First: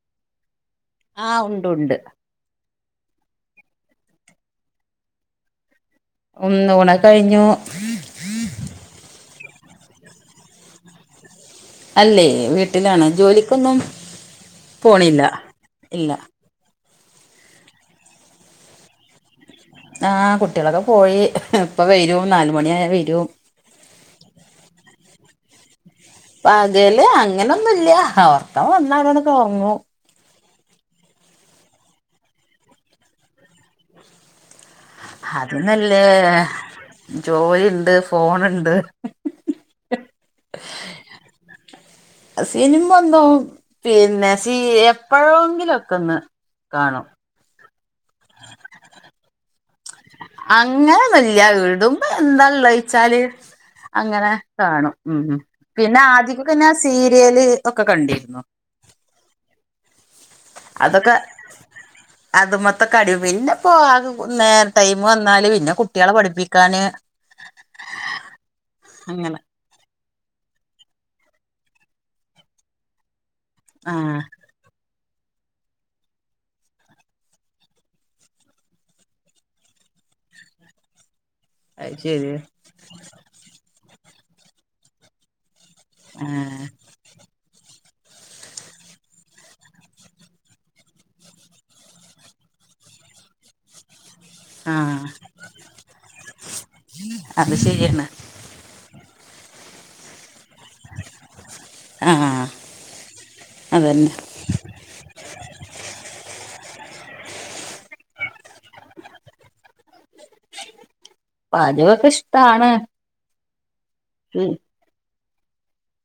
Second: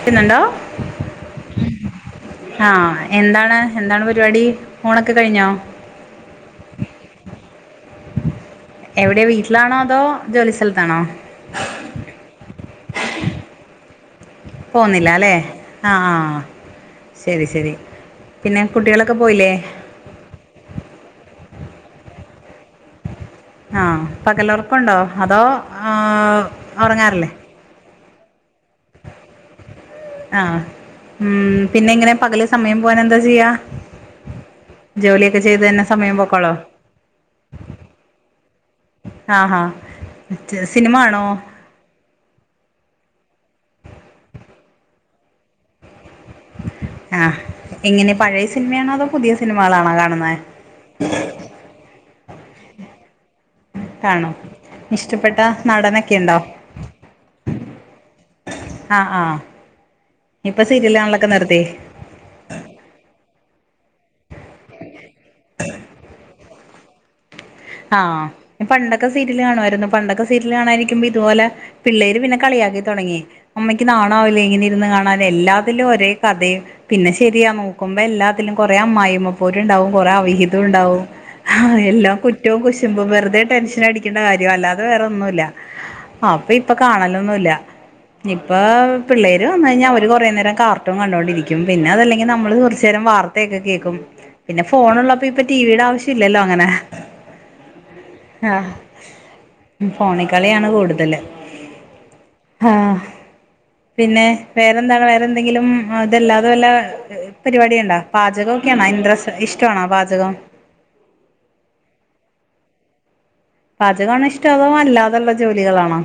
ക്കുന്നുണ്ടോ? ആഹ് ഉണ്ടുണ്ട്. ആഹ് എന്താണ് എന്താണ് പരിപാടി. ഊണൊക്കെ കഴിഞ്ഞോ? ഉം ഊണൊക്കെ കഴിഞ്ഞു. എവിടെ വീട്ടിലാണോ അതോ ജോലി സ്ഥലത്താണോ? അല്ലേ വീട്ടിലാണ് ജോലിക്കൊന്നും പോന്നില്ല പോണില്ല അല്ലേ ആഹ് ഇല്ല ആഹ് ശരി ശരി. പിന്നെ കുട്ടികളൊക്കെ പോയില്ലേ ആഹ് കുട്ടികളൊക്കെ പോയി. ഇപ്പ വരും നാലുമണിയായ വരും ആഹ് പകലൊറക്കം ഒണ്ടോ അതോ ആഹ് പകല് ഉറങ്ങാറില്ലേ അങ്ങനൊന്നുല്ല. ഒറക്കം വന്നാ കെടന്ന് ഒറങ്ങും. ആഹ് ഉം പിന്നെ ഇങ്ങനെ പകല് സമയം പോവാൻ എന്താ ചെയ്യാ? ജോലിയൊക്കെ ചെയ്ത് തന്നെ അതിനല്ലേ സമയം പോക്കോളോ ജോലിണ്ട് ഫോണിണ്ട് ആഹ് ആഹ്. സിനിമ കാണോ? സിനിമൊന്നും പിന്നെ സീ എപ്പഴോങ്കിലൊക്കെ ഒന്ന് കാണും. ആഹ്. എങ്ങനെ പഴയ സിനിമയാണോ അതോ പുതിയ സിനിമകളാണോ കാണുന്നേ? അങ്ങനൊന്നുല്ല വിടുമ്പോ എന്തള്ളേന്ന് വെച്ചാല് അങ്ങനെ കാണും കാണും ഉം ഉം ഇഷ്ടപ്പെട്ട പിന്നെ നടനൊക്കെ ഉണ്ടോ ആദ്യക്കെ പിന്നെ സീരിയല് ഒക്കെ കണ്ടിരുന്നു. ആഹ് ആഹ്. ഇപ്പ സീരിയല് കാണലൊക്കെ നിർത്തി അതുമ്മത്തെ കടി പിന്നെ പോ ആ നേര ടൈം വന്നാല് പിന്നെ കുട്ടികളെ പഠിപ്പിക്കാന് ആഹ് പണ്ടൊക്കെ അങ്ങനെ സീരീല് കാണുമായിരുന്നു. പണ്ടൊക്കെ സീരീല് കാണാനിരിക്കുമ്പ ഇതുപോലെ പിള്ളേര് പിന്നെ കളിയാക്കി തൊടങ്ങി. ഉമ്മിക്ക് ആഹ് നാണാവില്ലേ ഇങ്ങനെ ഇരുന്ന് കാണാന് എല്ലാത്തിലും ഒരേ കഥയും പിന്നെ ശെരിയാ നോക്കുമ്പ എല്ലാത്തിലും കൊറേ അമ്മായമ്മ പോര്ണ്ടാവും കൊറേ അവിഹിതണ്ടാവും ആഹ് അത് എല്ലാം ശരി കുറ്റോം കുശുമ്പും വെറുതെ ടെൻഷനടിക്കേണ്ട കാര്യം അല്ലാതെ വേറെ ഒന്നുല്ല അപ്പ ആഹ് ഇപ്പൊ കാണലൊന്നുല്ല. ഇപ്പൊ പിള്ളേര് വന്ന് കഴിഞ്ഞാൽ അവര് കുറേ നേരം കാർട്ടൂൺ കണ്ടോണ്ടിരിക്കും പിന്നെ അതല്ലെങ്കിൽ നമ്മള് കുറച്ചു നേരം വാർത്ത [unintelligible] കേൾക്കും പിന്നെ ആഹ് ഫോണുള്ളപ്പോ ഇപ്പൊ ടിവിയുടെ ആവശ്യം ഇല്ലല്ലോ അങ്ങനെ അത് ശരി തന്നാ ആഹ് ഫോണിക്കളിയാണ് കൂടുതല് ആഹ് ആഹ് അതന്നെ പിന്നെ വേറെന്താണ് വേറെ എന്തെങ്കിലും ഇതല്ലാതെ വല്ല പരിപാടി ഉണ്ടോ പാചകം [unintelligible] ഇന്റെരെസ്റ്റ്‌ ‌ ഇഷ്ടമാണോ പാചകം പാചകൊക്കെ ഇഷ്ടാണ് പാചകമാണോ ഇഷ്ട അതോ അല്ലാതുള്ള ജോലികളാണോ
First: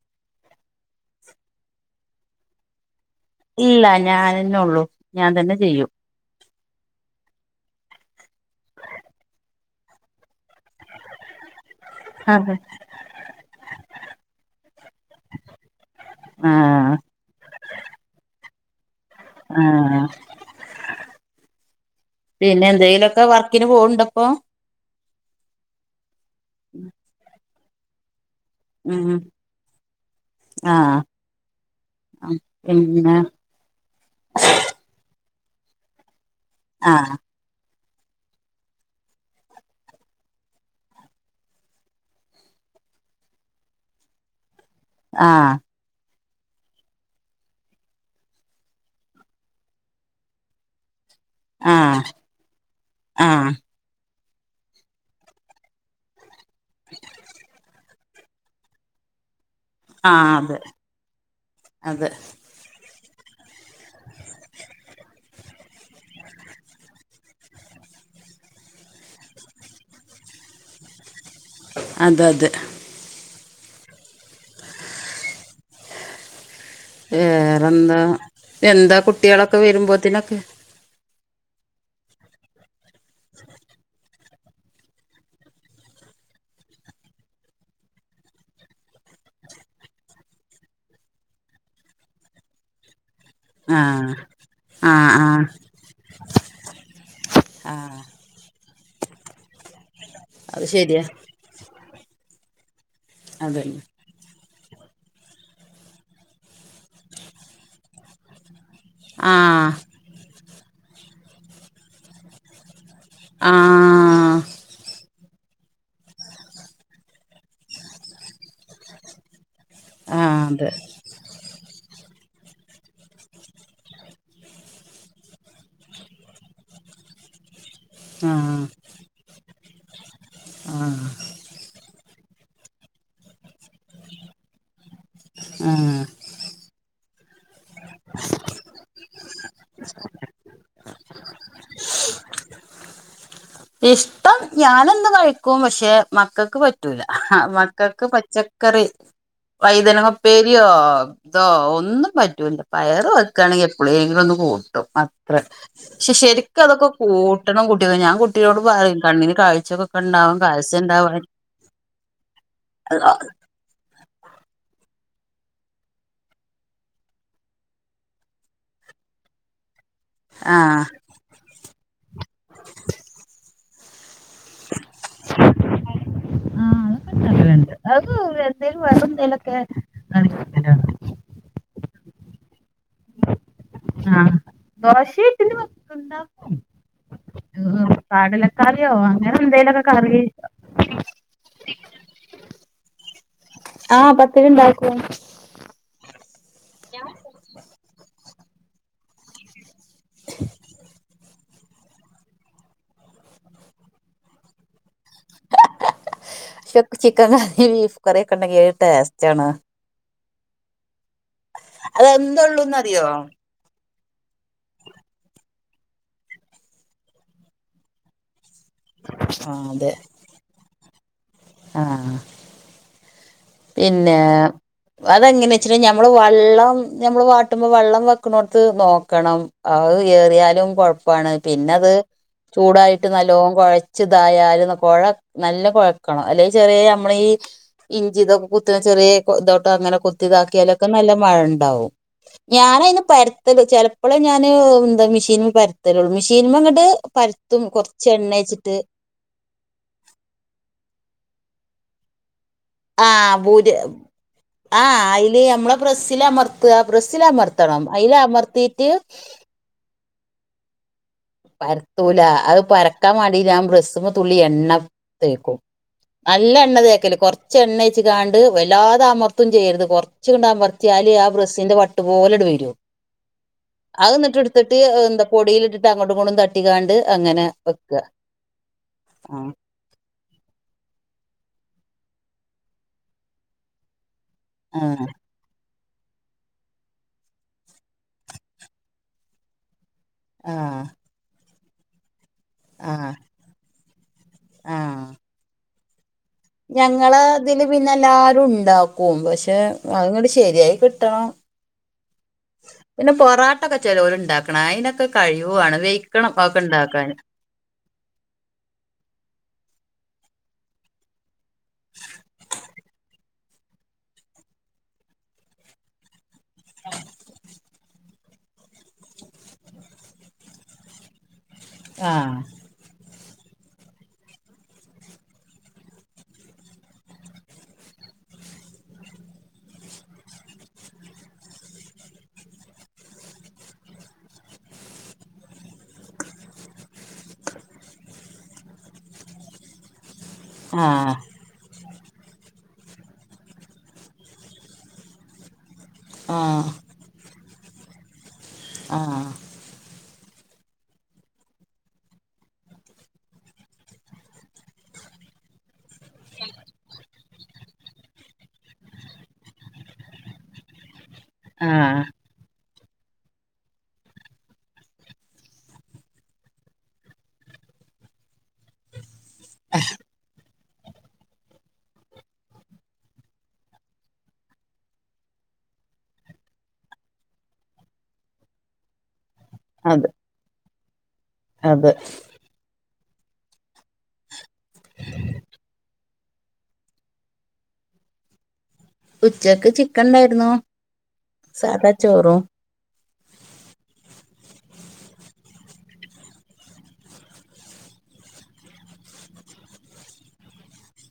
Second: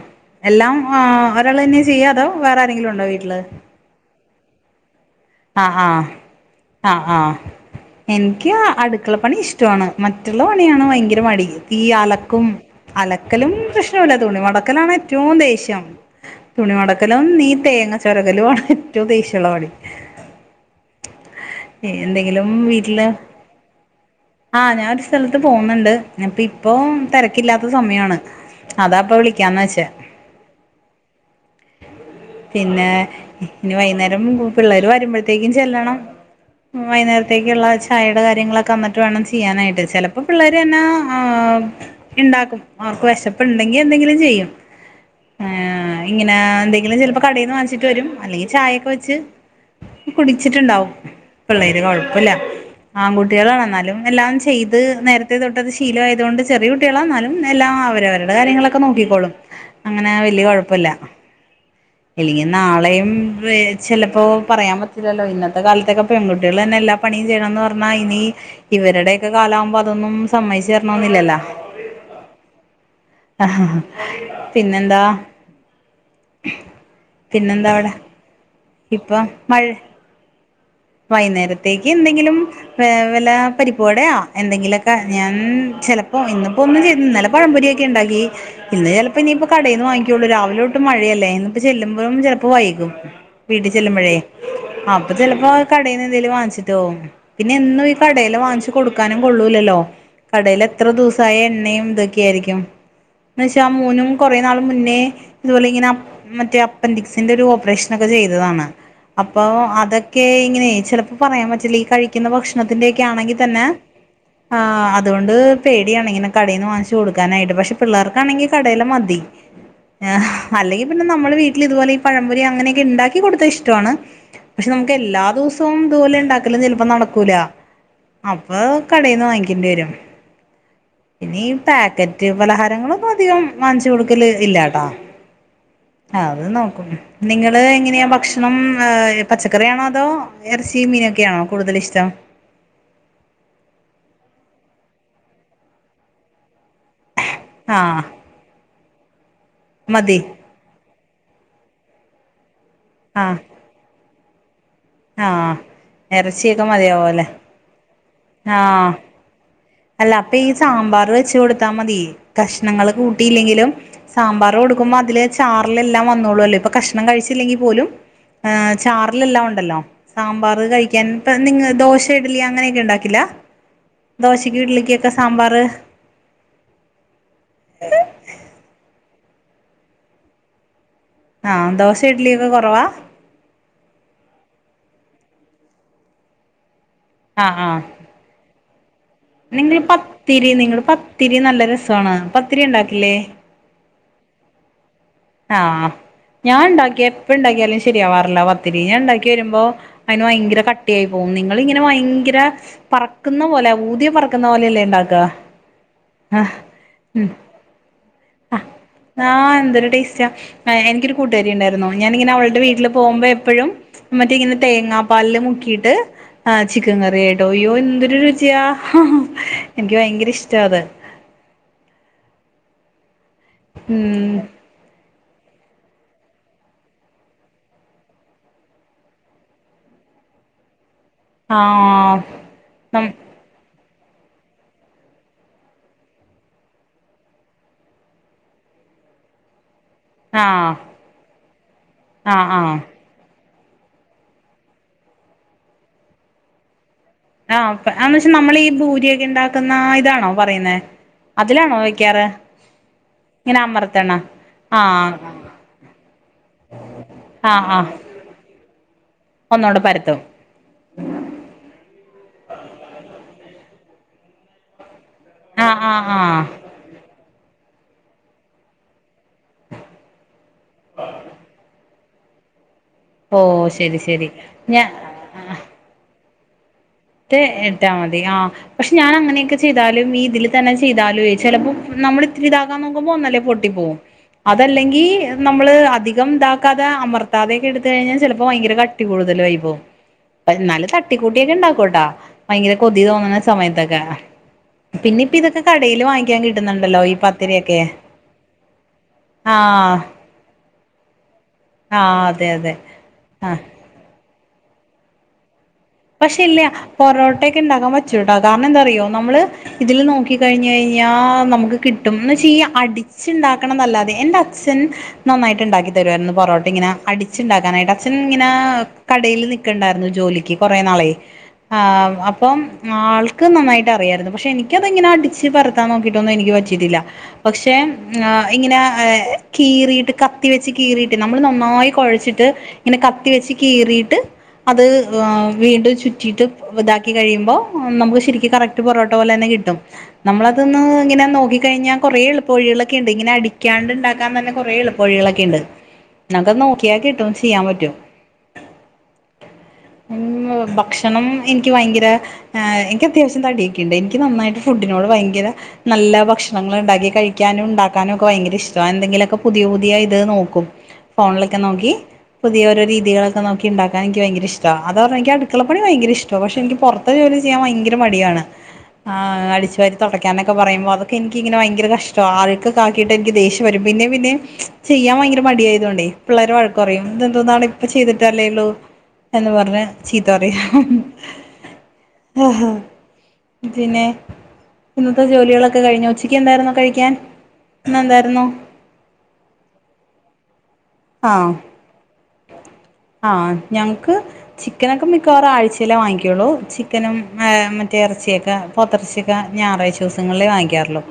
എല്ലാം ആഹ് ഒരാൾ തന്നെയ ചെയ്യാ അതോ വേറെ ആരെങ്കിലും ഉണ്ടോ വീട്ടില് ഇല്ല ഞാനെ ഉള്ളൂ ആഹ് ആഹ് ആഹ് ആഹ് എനിക്ക് അടുക്കളപ്പണി ഇഷ്ട ഇഷ്ടമാണ് മറ്റുള്ള പണിയാണ് ഭയങ്കര മടി ഈ അലക്കും അതെ അലക്കലും പ്രശ്നമില്ലാത്തോണി മടക്കലാണ് ഏറ്റവും ദേഷ്യം ആഹ് തുണിമടക്കലും ഈ തേങ്ങ ചുരകലും ആണ് ഏറ്റവും ദേഷ്യം ആഹ് ആഹ് എന്തെങ്കിലും പിന്നെ വീട്ടില് എന്തെങ്കിലുമൊക്കെ വർക്കിന് പോവ്ണ്ടപ്പൊ ആഹ് ഞാൻ ഒരു സ്ഥലത്ത് പോകുന്നുണ്ട് അപ്പ ഇപ്പൊ തിരക്കില്ലാത്ത സമയമാണ് അതാ ഉം ഇപ്പൊ വിളിക്കാന്ന് വച്ചേ ആഹ് പിന്നെ ഇനി വൈകുന്നേരം പിള്ളേർ വരുമ്പോഴത്തേക്കും ചെല്ലണം ആഹ് വൈകുന്നേര ത്തേക്കുള്ള ചായയുടെ കാര്യങ്ങളൊക്കെ എന്നിട്ട് വേണം ചെയ്യാനായിട്ട് ചിലപ്പോ പിള്ളേര് തന്നെ ആഹ് ഉണ്ടാക്കും അവർക്ക് വിശപ്പ് ഉണ്ടെങ്കിൽ എന്തെങ്കിലും ചെയ്യും ആഹ് ഇങ്ങനെ എന്തെങ്കിലും ചിലപ്പോ കടയിൽന്ന് വാങ്ങിച്ചിട്ട് വരും അല്ലെങ്കിൽ ചായയൊക്കെ വെച്ച് കുടിച്ചിട്ടുണ്ടാവും പിള്ളേര് ആഹ് കുഴപ്പില്ല ആഹ് ആൺകുട്ടികളാണ് എന്നാലും എല്ലാം ചെയ്യും അത് നേരത്തെ തൊട്ട് അത് ശീല ആയത്കൊണ്ട് ചെറിയ കുട്ടികളാ എന്നാലും എല്ലാം അവരവര അവരുടെ കാര്യങ്ങൾ ഒക്കെ നോക്കിക്കോളും അങ്ങനെ വലിയ ആഹ് അതെ കുഴപ്പമില്ല അതെ നാളെയും ചിലപ്പോൾ പറയാൻ പറ്റില്ലല്ലോ ഇന്നത്തെ കാലത്തൊക്കെ പെൺകുട്ടികൾ തന്നെ എല്ലാ പണിയും ചെയ്യണന്ന് പറഞ്ഞാൽ ഇനി ഇവരുടെയൊക്കെ കാലാമാകുമ്പോ അതൊന്നും സമ്മതിച്ചു തരണന്നില്ലല്ലോ. അതെ അതെ. പിന്നെന്താ. പിന്നെന്താ അവിടെ വേറെന്താ എന്താ ഇപ്പൊ കുട്ടികളൊക്കെ മഴ വരുമ്പോത്തിനൊക്കെ? വൈകുന്നേരത്തേക്ക് എന്തെങ്കിലും. [unintelligible] പരിപ്പോടെയാ എന്തെങ്കിലുമൊക്കെ ഞാൻ ചിലപ്പോ ഇന്നിപ്പോ ഒന്നും ചെയ്തില്ല ഇന്നലെ പഴംപൊരി ഉണ്ടാക്കി. ഇന്ന് ചിലപ്പോ ഇനിയിപ്പ കടയിൽ നിന്ന് വാങ്ങിക്കുള്ളൂ രാവിലോട്ട് മഴയല്ലേ ഇന്ന് ഇപ്പ ചെല്ലുമ്പോഴും ചിലപ്പോ വൈകും. വീട്ടിൽ ആഹ് ചെല്ലുമ്പോഴേ ആഹ് അപ്പൊ ആഹ് ചെലപ്പോ കടയിന്ന് എന്തേലും വാങ്ങിച്ചിട്ട് പോകും പിന്നെ എന്നും ഈ കട ഡേയ്ലി വാങ്ങിച്ച് കൊടുക്കാനും കൊള്ളൂലല്ലോ കടയിൽ അത് എത്ര ശരിയാ ദിവസമായ എണ്ണയും ഇതൊക്കെ ആയിരിക്കും. അതന്നെ [unintelligible] കുറേ നാൾ മുന്നേ ഇതുപോലെ ഇങ്ങനെ മറ്റേ അപ്പെന്റീക്സിൻ്റെ ഒരു ഓപ്പറേഷൻ ഒക്കെ ചെയ്തതാണ്. അപ്പൊ ആഹ് അതൊക്കെ ഇങ്ങനെ ചിലപ്പോ പറയാൻ പറ്റില്ല ഈ കഴി കഴിക്കുന്ന ഭക്ഷണത്തിന്റെയൊക്കെ ആണെങ്കിൽ തന്നെ. ആഹ് ആഹ് അതു കൊണ്ട് പേടിയാണ് ഇങ്ങനെ കടയിൽ നിന്ന് വാങ്ങിച്ച് കൊടുക്കാനായിട്ട് പക്ഷെ പിള്ളേർക്കാണെങ്കിൽ കടയിലെ മതി ആഹ് അതെ അല്ലെങ്കി പിന്നെ നമ്മള് വീട്ടില് ഇതുപോലെ ഈ പഴം പൊരി അങ്ങനെയെക്കെ ഇണ്ടാക്കി കൊടുത്താ ഇഷ്ട്ടവാണ്. പക്ഷെ നമ്മക്ക് എല്ലാ ദിവസവും ഇതുപോലെ ഇണ്ടാക്കലും ചെലപ്പം നടക്കൂലാ. അപ്പൊ ആഹ് കടയിന്ന് വാങ്ങിക്കേണ്ടി വരും. ആഹ്. ഈ പാക്കറ്റ് പലഹാരങ്ങളൊന്നും അധികം വാങ്ങിച്ചു കൊടുക്കല് ഇല്ലാട്ടാ. ആഹ് അത് നോക്കു [unintelligible] നിങ്ങള് എങ്ങനെയാ ഭക്ഷണം ഏഹ് പച്ചക്കറിയാണോ അതോ എറച്ചിയും മീനൊക്കെയാണോ കൂടുതൽ ഇഷ്ടം. ഇഷ്ട്ടം ഞാന് എന്തും കഴിക്കും പക്ഷെ മക്കക്ക് പറ്റൂലാ ആഹ് മക്കക്ക് പച്ച കറി വൈതനങ്ങ മതി ഉപ്പേരിയോ ഇതോ ഒന്നും പറ്റൂല്ലാ പയറ് ആഹ് വെക്കാണെങ്കി എപ്പളേങ്കിലും ഒന്ന് പോവും ട്ടും അത്ര ആഹ് പക്ഷെ ശരിക്കും ഇറച്ചിയൊക്കെ അതൊക്കെ മതിയാവുല്ലേ കൂട്ടണം കുട്ടി ഞാൻ കുട്ടിയോട് ആഹ് പറയും കണ്ണിന് കാഴ്ചൊക്കെ അല്ല അപ്പൊ ഉണ്ടാവും ഈ കാഴ്ച സാമ്പാറ് ഉണ്ടാവാൻ വെച്ച് കൊടുത്താ മതി കഷ്ണങ്ങള് ആഹ് കൂട്ടിയില്ലെങ്കിലും സാമ്പാറ് കൊടുക്കുമ്പോ അതില് ചാറിലെല്ലാം വന്നോള്ളൂല്ലോ ഇപ്പൊ കഷണം കഴിച്ചില്ലെങ്കിൽ പോലും ആഹ് ചാറിലെല്ലാം ഉണ്ടല്ലോ. സാമ്പാറ് ആഹ് കഴിക്കാൻ ഇപ്പ നിങ്ങ ദോശ ഇഡലി അങ്ങനെയൊക്കെ ഇണ്ടാക്കില്ലാ. ക്കു ഇഡ്ലിക്കൊക്കെ സാമ്പാറ് ആഹ് അതൊക്കെ ഇണ്ടാക്കല്ണ്ട് അത് എന്തേലും വേറെ എന്തേലൊക്കെ ആഹ് ദോശ ഇഡ്ലി ഒക്കെ കൊറവാ. ആഹ്. ദോശേം ഇഡ്ലി [unintelligible] ഇണ്ടാക്കും ആഹ് ആഹ്. കാടലക്കാറിയോ അങ്ങനെന്ത് നിങ്ങള് പത്തിരി നിങ്ങള് പത്തിരി നല്ല രസവാണ് പത്തിരി ഇണ്ടാക്കില്ലേ? ആഹ് പത്തിരി ഇണ്ടാക്കും. ആഹ് ഞാൻ ഇണ്ടാക്കിയാ എപ്പ ഇണ്ടാക്കിയാലും ശരിയാവാറില്ലാ പത്തിരി ഞാൻ ഇണ്ടാക്കി വരുമ്പോ അയിന് ഭയങ്കര കട്ടിയായി പോവും നിങ്ങ് നിങ്ങൾ ഇങ്ങനെ ഭയങ്കര പറക്കുന്ന പോലെ ഊതിയാ പറക്കുന്ന പോലെയല്ലേ ഇണ്ടാക്കാ ആഹ് പക്ഷെ ഉം ചിക്കൻ കറി ബീഫ് കറിയൊക്കെ ഉണ്ടെങ്കി ആഹ് ഒരു ടേസ്റ്റ് ആണ് ആഹ് എന്തൊരു ടേസ്റ്റ് റ്റാ ഏഹ് എനിക്കൊരു കൂട്ടുകാരി ഉണ്ടായിരുന്നു ഞാനിങ്ങനെ അവളുടെ വീട്ടില് അതെന്തുള്ളൂന്നറിയോ പോകുമ്പോ എപ്പഴും മറ്റേ ഇങ്ങനെ തേങ്ങാപ്പാലില് മുക്കിയിട്ട് ആഹ് ചിക്കൻ കറി ആയിട്ട് അയ്യോ എന്തൊരു രുചിയാ. ആഹ് അതെ എനിക്ക് ഭയങ്കര ഇഷ്ട്ടാ അത്. ആഹ്. പിന്നെ ഉം അതെങ്ങനെ വെച്ച്ണ്ടെ ഞമ്മള് വെള്ളം ഞമ്മള് വാട്ടുമ്പോ വെള്ളം വെക്കണോടത്ത് നോക്കണം അത് ഏറിയാലും കൊഴപ്പാണ് പിന്നെ അത് ആഹ് നം ചൂടായിട്ട് നല്ലോം കൊഴച്ച് ച്ച്തായാല് നൽ കൊഴ നല്ല കൊഴക്കണം അല്ലെങ്കി ചെറിയ ഞമ്മളീ ഞ്ചിതൊക്കെ കുത്ത്ന്ന ചെറിയേ കൊ ഇതോട്ടങ്ങനെ കുത്ത് ആഹ് ത്തിതാക്കിയാലൊക്കെ നല്ല മഴ ഇണ്ടാവും ആഹ് ആഹ് ഞാനതിന് പരത് ത്തല് ചെലപ്പളേ ഞാന് എന്താ മെഷീൻ പരുത്തലുള്ളൂ മെഷീൻന്ന്ങ്ങട്ട് ആഹ് അന്താച്ചാ നമ്മള് ഈ ഭൂരിയൊക്കെ ഇണ്ടാക്ക് ത്തുന്ന ഇതാണോ പറയുന്നേ അതിലാണോ വെക്കാറ് ഇങ്ങനെ അമർത്തണം ആഹ് അയില് ഞമ്മളെ പ്രസ്സില് അമർത്താ പ്രസ്സില് ആഹ് അമർത്തണം ആഹ് അയില് അമർത്തീറ്റ് ഒന്നൂടെ പരത്തും പരത്തൂല അത് പരക്കാൻ മാണ്ടി ഞൻ ബ്രസ്സ്മെ തുള്ളി എണ്ണ തേക്കും. ആഹ് ആഹ് ആഹ് നല്ല എണ്ണ തേക്കല് കൊറച്ച് എണ്ണേച്ച്കാണ്ട് വല്ലാതമർ ത്തും ചെയ്യരുത് കൊറച്ച്ങ്ങട്ടമറ്ത്തില് ആ ബ്രസ്സിന്റെ വട്ട്പോലെണ്ട് വരും ഓഹ് ശരി അത് ശരി ഇന്ന്ട്ത്ത്ട്ട് ഞാ ഏഹ് എന്താ പൊടിലിട്ടിട്ട് അങ്ങോട്ടും ഇങ്ങട്ടും തട്ടിക്കാണ്ട് ത്ക്കെ അങ്ങനെ ഇട്ടാ വെക്കുക മതി ആഹ് പക്ഷെ ആ ഞാനങ്ങനെയൊക്കെ ചെ ചെയ്താലും ഈ ഇതിൽ തന്നെ ചെയ്താലും ഈ ഇതില് തന്നെ ചെയ്താലേ ചെലപ്പം നമ്മള് ഇത്തിരി ഇതാക്കാൻ നോക്കുമ്പോ ഒന്നല്ലേ പൊട്ടി പോകും ആ അതല്ലെങ്കി നമ്മള് അധികം ഇതാക്കാതെ അമർത്താതെക്കെ എടുത്ത് കഴിഞ്ഞാൽ ചെലപ്പോ ഭയങ്കര കട്ടി കൂടുതലായി പോവും ആ എന്നാലും തട്ടിക്കൂട്ടിയക്കെ ഇണ്ടാക്കുട്ടാ ഭയങ്കര കൊതി ആ തോന്നണ സമയത്തൊക്കെ ആഹ് പിന്നെ ഇപ്പിതൊക്കെ കടേല് വാങ്ങ ഞങ്ങളെ ഇതില് പിന്നെ എല്ലാരും ഇണ്ടാക്കും പക്ഷെ ആഹ് അതങ്ങട്ട ശെരിയായി കിട്ടണം ആഹ് അതെ അതെ. പിന്നെ ആ പൊറാട്ടൊക്കെ ചെലോല് ഇണ്ടാക്ക്ണ അയിനൊക്കെ കഴിവ് വാണം പക്ഷെ ഇല്ല പൊറോ ട്ടയ്ക്കെ ഇണ്ടാൻ പറ്റൂട്ടാ കാരണം എന്താറിയോ നമ്മള് ഇതില് നോക്കി കഴിഞ്ഞ് കഴിഞ്ഞാ നമുക്ക് കിട്ടും എന്ന് വെച്ച അടിച്ച്ണ്ടാക്കണം നല്ലാതെ എന്റെ അച്ഛൻ നന്നായിട്ട് ഇണ്ടാക്കി തരുവായിരുന്നു. പൊറോട്ടിങ്ങനെ അടിച്ച്ണ്ടാക്കാനായിട്ട് അച്ഛൻ ഇങ്ങനെ കടേല് നിക്കണ്ടായിരുന്നു ജോലിക്ക് കുറേ നാളേ ആഹ് അപ്പം ആൾക്ക് നന്നായിട്ട് അറിയായിരുന്നു, പക്ഷെ എനിക്കതെങ്ങനെ അടിച്ച് പെരത്താൻ നോക്കിയിട്ടൊന്നും എനിക്ക് പറ്റിയിട്ടില്ല പക്ഷെ ആഹ് ഇങ്ങനെ ഏഹ് കീറിയിട്ട് കത്തി വെച്ച് കീറിയിട്ട് നമ്മള് നന്നായി കൊഴച്ചിട്ട് ഇങ്ങനെ കത്തി വെച്ച് കീറിയിട്ട് അത് ഏഹ് വീണ്ടും ചുറ്റീട്ട് ഇതാക്കി കഴിയുമ്പോ നമുക്ക് ശെരിക്കും കറക്റ്റ് പൊറോട്ട പോലെ തന്നെ കിട്ടും. നമ്മളതൊന്ന് ആഹ് ഇങ്ങനെ നോക്കി കഴിഞ്ഞാ കൊറെേ എളു പൊഴിയേളൊക്കെ ഇണ്ട് ഇങ്ങനെ അടിക്കാണ്ട് ഇണ്ടാക്കാൻ തന്നെ കുറേ എളുപ്പ വഴികളൊക്കെണ്ട് പിന്നെന്താ ആഹ് നോക്കിയാൽ കിട്ടും ചെയ്യാൻ പറ്റും ആഹ് ഹ്മ്മ് ഭക്ഷണം എനിക്ക് ഭയങ്കര ഏഹ് എനിക്ക് അത്യാവിശ്യം തടിയൊക്കെയ്ണ്ട് എനിക്ക് നന്നായിട്ട് ഫുഡിനോട് ഭയങ്കര നല്ല ഭക്ഷണങ്ങളിണ്ടാക്കി കഴിക്കാനും ഇണ്ടാക്കാനൊക്കെ ഭയങ്കര ഇഷ്ടവാ എന്തെങ്കിലൊക്ക പുതിയ പുതിയ ഇത് നോക്കും ഫോണിലൊക്കെ നോക്കി ആഹ് പുതിയഓരോ രീതികളൊക്കെ നോക്കി ഇണ്ടാക്കാൻ എനിക്ക് ഭയങ്കര ഇഷ്ടവാ അതാ പറഞ്ഞെ എനിക്ക് അടുക്കളപ്പണി ഭയങ്കര ഇഷ്ടമാ പക്ഷെ എനിക്ക് പൊറത്ത് ജോലി ചെയ്യൻ ഭയങ്കര മടിയാണ്. ആഹ് അടിച്ചു വാരി തുട ക്കാനൊക്കെ പറയുമ്പോ അതൊക്കെ എനിക്ക് ഇങ്ങനെ ഭയങ്കര കഷ്ടവാ അഴുക്കകാക്കിയിട്ടാ എനിക്ക് ദേഷ്യം വരും പിന്നെ പിന്നെ ചെയ്യാൻ ഭയങ്കര മടിയായതോണ്ടേ പിള്ളേരെ വഴക്ക് പറയും ഇതെന്തോന്നാടാ ഇപ്പ ചെയ്തിട്ടല്ലേള്ളു എന്ന് പറിം അങ്ങനെ ചീത്ത പറിം [inaudible] അതെ. ആഹ് പിന്നെ ഇന്നത്തെ ജോലിയേളൊക്കെ കഴിഞ്ഞോ ഉച്ചക്കേന്തായിരുന്നോ കഴിക്കാൻ ഇന്ന് എന്തായിരുന്നു ഉച്ചക്ക് ചിക്കൻണ്ടായിരുന്നു ആഹ് സാധാ ചോറും. ആഹ് ഞങ്ങക്ക് ചിക്കനൊക്കെ മിക്കവാറും ആഴ്ച്ചേല്ലേ വാങ്ങിക്കൊള്ളൂ ചിക്കനും മറ്റേ എറച്ചിയൊക്കെ പോത്തർച്ചിയൊക്കെ ഞായറാഴ്ച്ച ദിവസങ്ങളിലേ വാങ്ങിക്കാറൊള്ളൂ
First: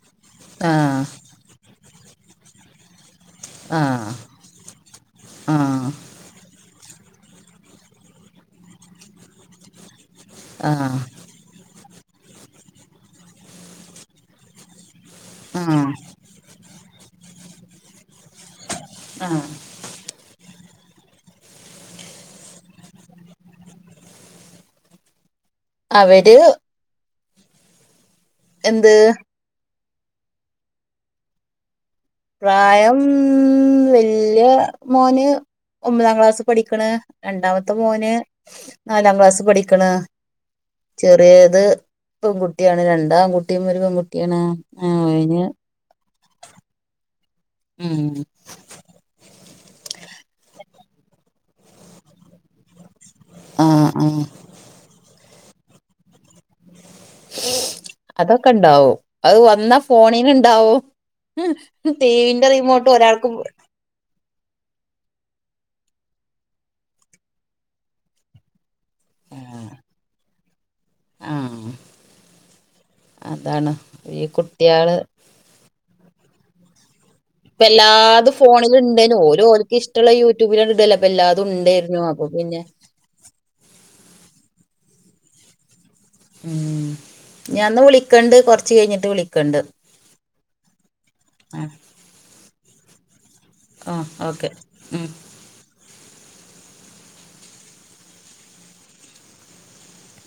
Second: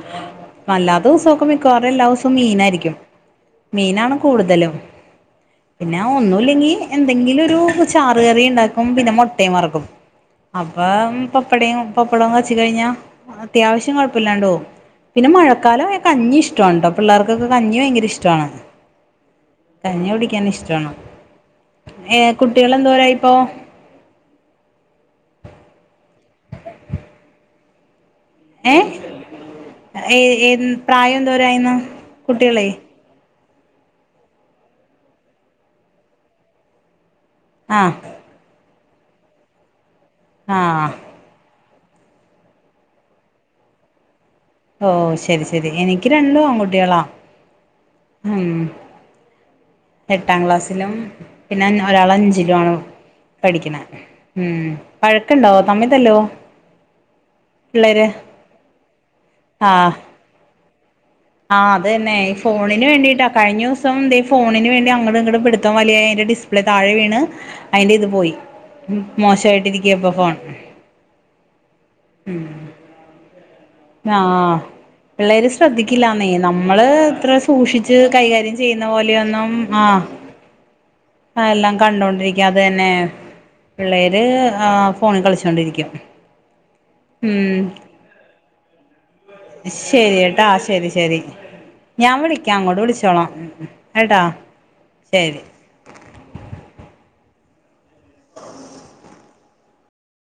ആഹ് അല്ലാത്ത ദിവസൊക്കെ മിക്കവാറും എല്ലാ ദിവസവും മീനായിരിക്കും, ആഹ് മീനാണ് കൂട്തലും ആഹ്. ആഹ് ഒന്നുല്ലെങ്കി എന്തെങ്കിലൊരു ചാറുകറി ഇണ്ടാക്കും പിന്നെ മൊട്ടയും വറ്ക്കും. അപ്പൊ ആഹ് പപ്പടയും പപ്പടവും കച്ചി കഴിഞ്ഞാ അത്യാവശ്യം കൊഴപ്പില്ലാണ്ട് പോവും പിന്നെ ആഹ് മഴക്കാലം ആയ കഞ്ഞി ഇഷ്ടട്ടോ പിള്ളേർക്കൊക്കെ കഞ്ഞി ഭയങ്കര ഇഷ്ടമാണ് ആഹ് കഞ്ഞി കുടിക്കാൻ ഇഷ്ടണ ഏഹ് കുട്ടികൾ എന്തോര ആയി ഇപ്പോ അവര് എന്ത് ഏ ഏ പ്രായം എന്തോരായിന്ന പ്രായം വല്യ മോന് ഒമ്പതാം ക്ലാസ്സ് പഠിക്കണ രണ്ടാമത്തെ ആ മോന് നാലാം ക്ലാസ് പഠിക്കണ് ആഹ് ചെറിയത് പെൺകുട്ടിയാണ് രണ്ടാം പൺകുട്ടിയും ഒരു പെൺകുട്ടിയണ ഓ ശരി ശരി എനിക്ക് രണ്ടു ആൺകുട്ടികളാ ഉം എട്ടാം ക്ലാസ്സിലും പിന്നെ ഒരാള് അഞ്ചിലും ആണ് ആ പഠിക്കണ ആ ഉം വഴക്കുണ്ടാവോ തമ്മിതല്ലോ പിള്ളേര് വഴക്ക് ഇണ്ടാവോ അത് വന്നാ ആഹ് ഫോണിന് ഉണ്ടാവോ ആഹ് അത് തന്നെ ഫോണിന് വേണ്ടിട്ടാ ഒരാൾക്ക് കഴിഞ്ഞ ദിവസം ഇപ്പം എന്ത ഫോണിന് വേണ്ടി അങ്ങട് ഇങ്ങട്ട് പിടിത്തം വലിയ അതിന്റെ ഡിസ്പ്ലേ താഴെ വീണ് അതിന്റെ ഇത് പോയി മോശായിട്ടിരിക്ക ഇപ്പ ഫോൺ ആഹ് അതാണ് ഈ ആഹ് കുട്ടികള് പിള്ളേര് ശ്രദ്ധിക്കില്ലന്ന നമ്മള് ഇത്ര ഇപ്പ സൂക്ഷിച്ച് എല്ലാതും കൈകാര്യം ഫോണിൽ ചെയ്യുന്ന ഉണ്ടേനു ഓര് പോലെയൊന്നും ഓൽക്ക് ഇഷ്ടമുള്ള യൂട്യൂബിലാണ്ട് ഇടല്ലേ അപ്പൊ ആഹ് എല്ലാതും എല്ലാം ഉണ്ടായിരുന്നു അപ്പൊ കണ്ടോണ്ടിരിക്ക അത് പിന്നെ തന്നെ പിള്ളേര് ആഹ് ഫോണിൽ കളിച്ചോണ്ടിരിക്കും ഉം ഉം ഞാനന്ന് വിളിക്കണ്ട് കൊറച്ച് കഴിഞ്ഞിട്ട് വിളിക്ക ശരി കേട്ടോ ശരി ശരി ആ ഞാൻ വിളിക്കാം അങ്ങോട്ട് വിളിച്ചോളാം ആ കേട്ടോ ഓക്കെ ഉം ശരി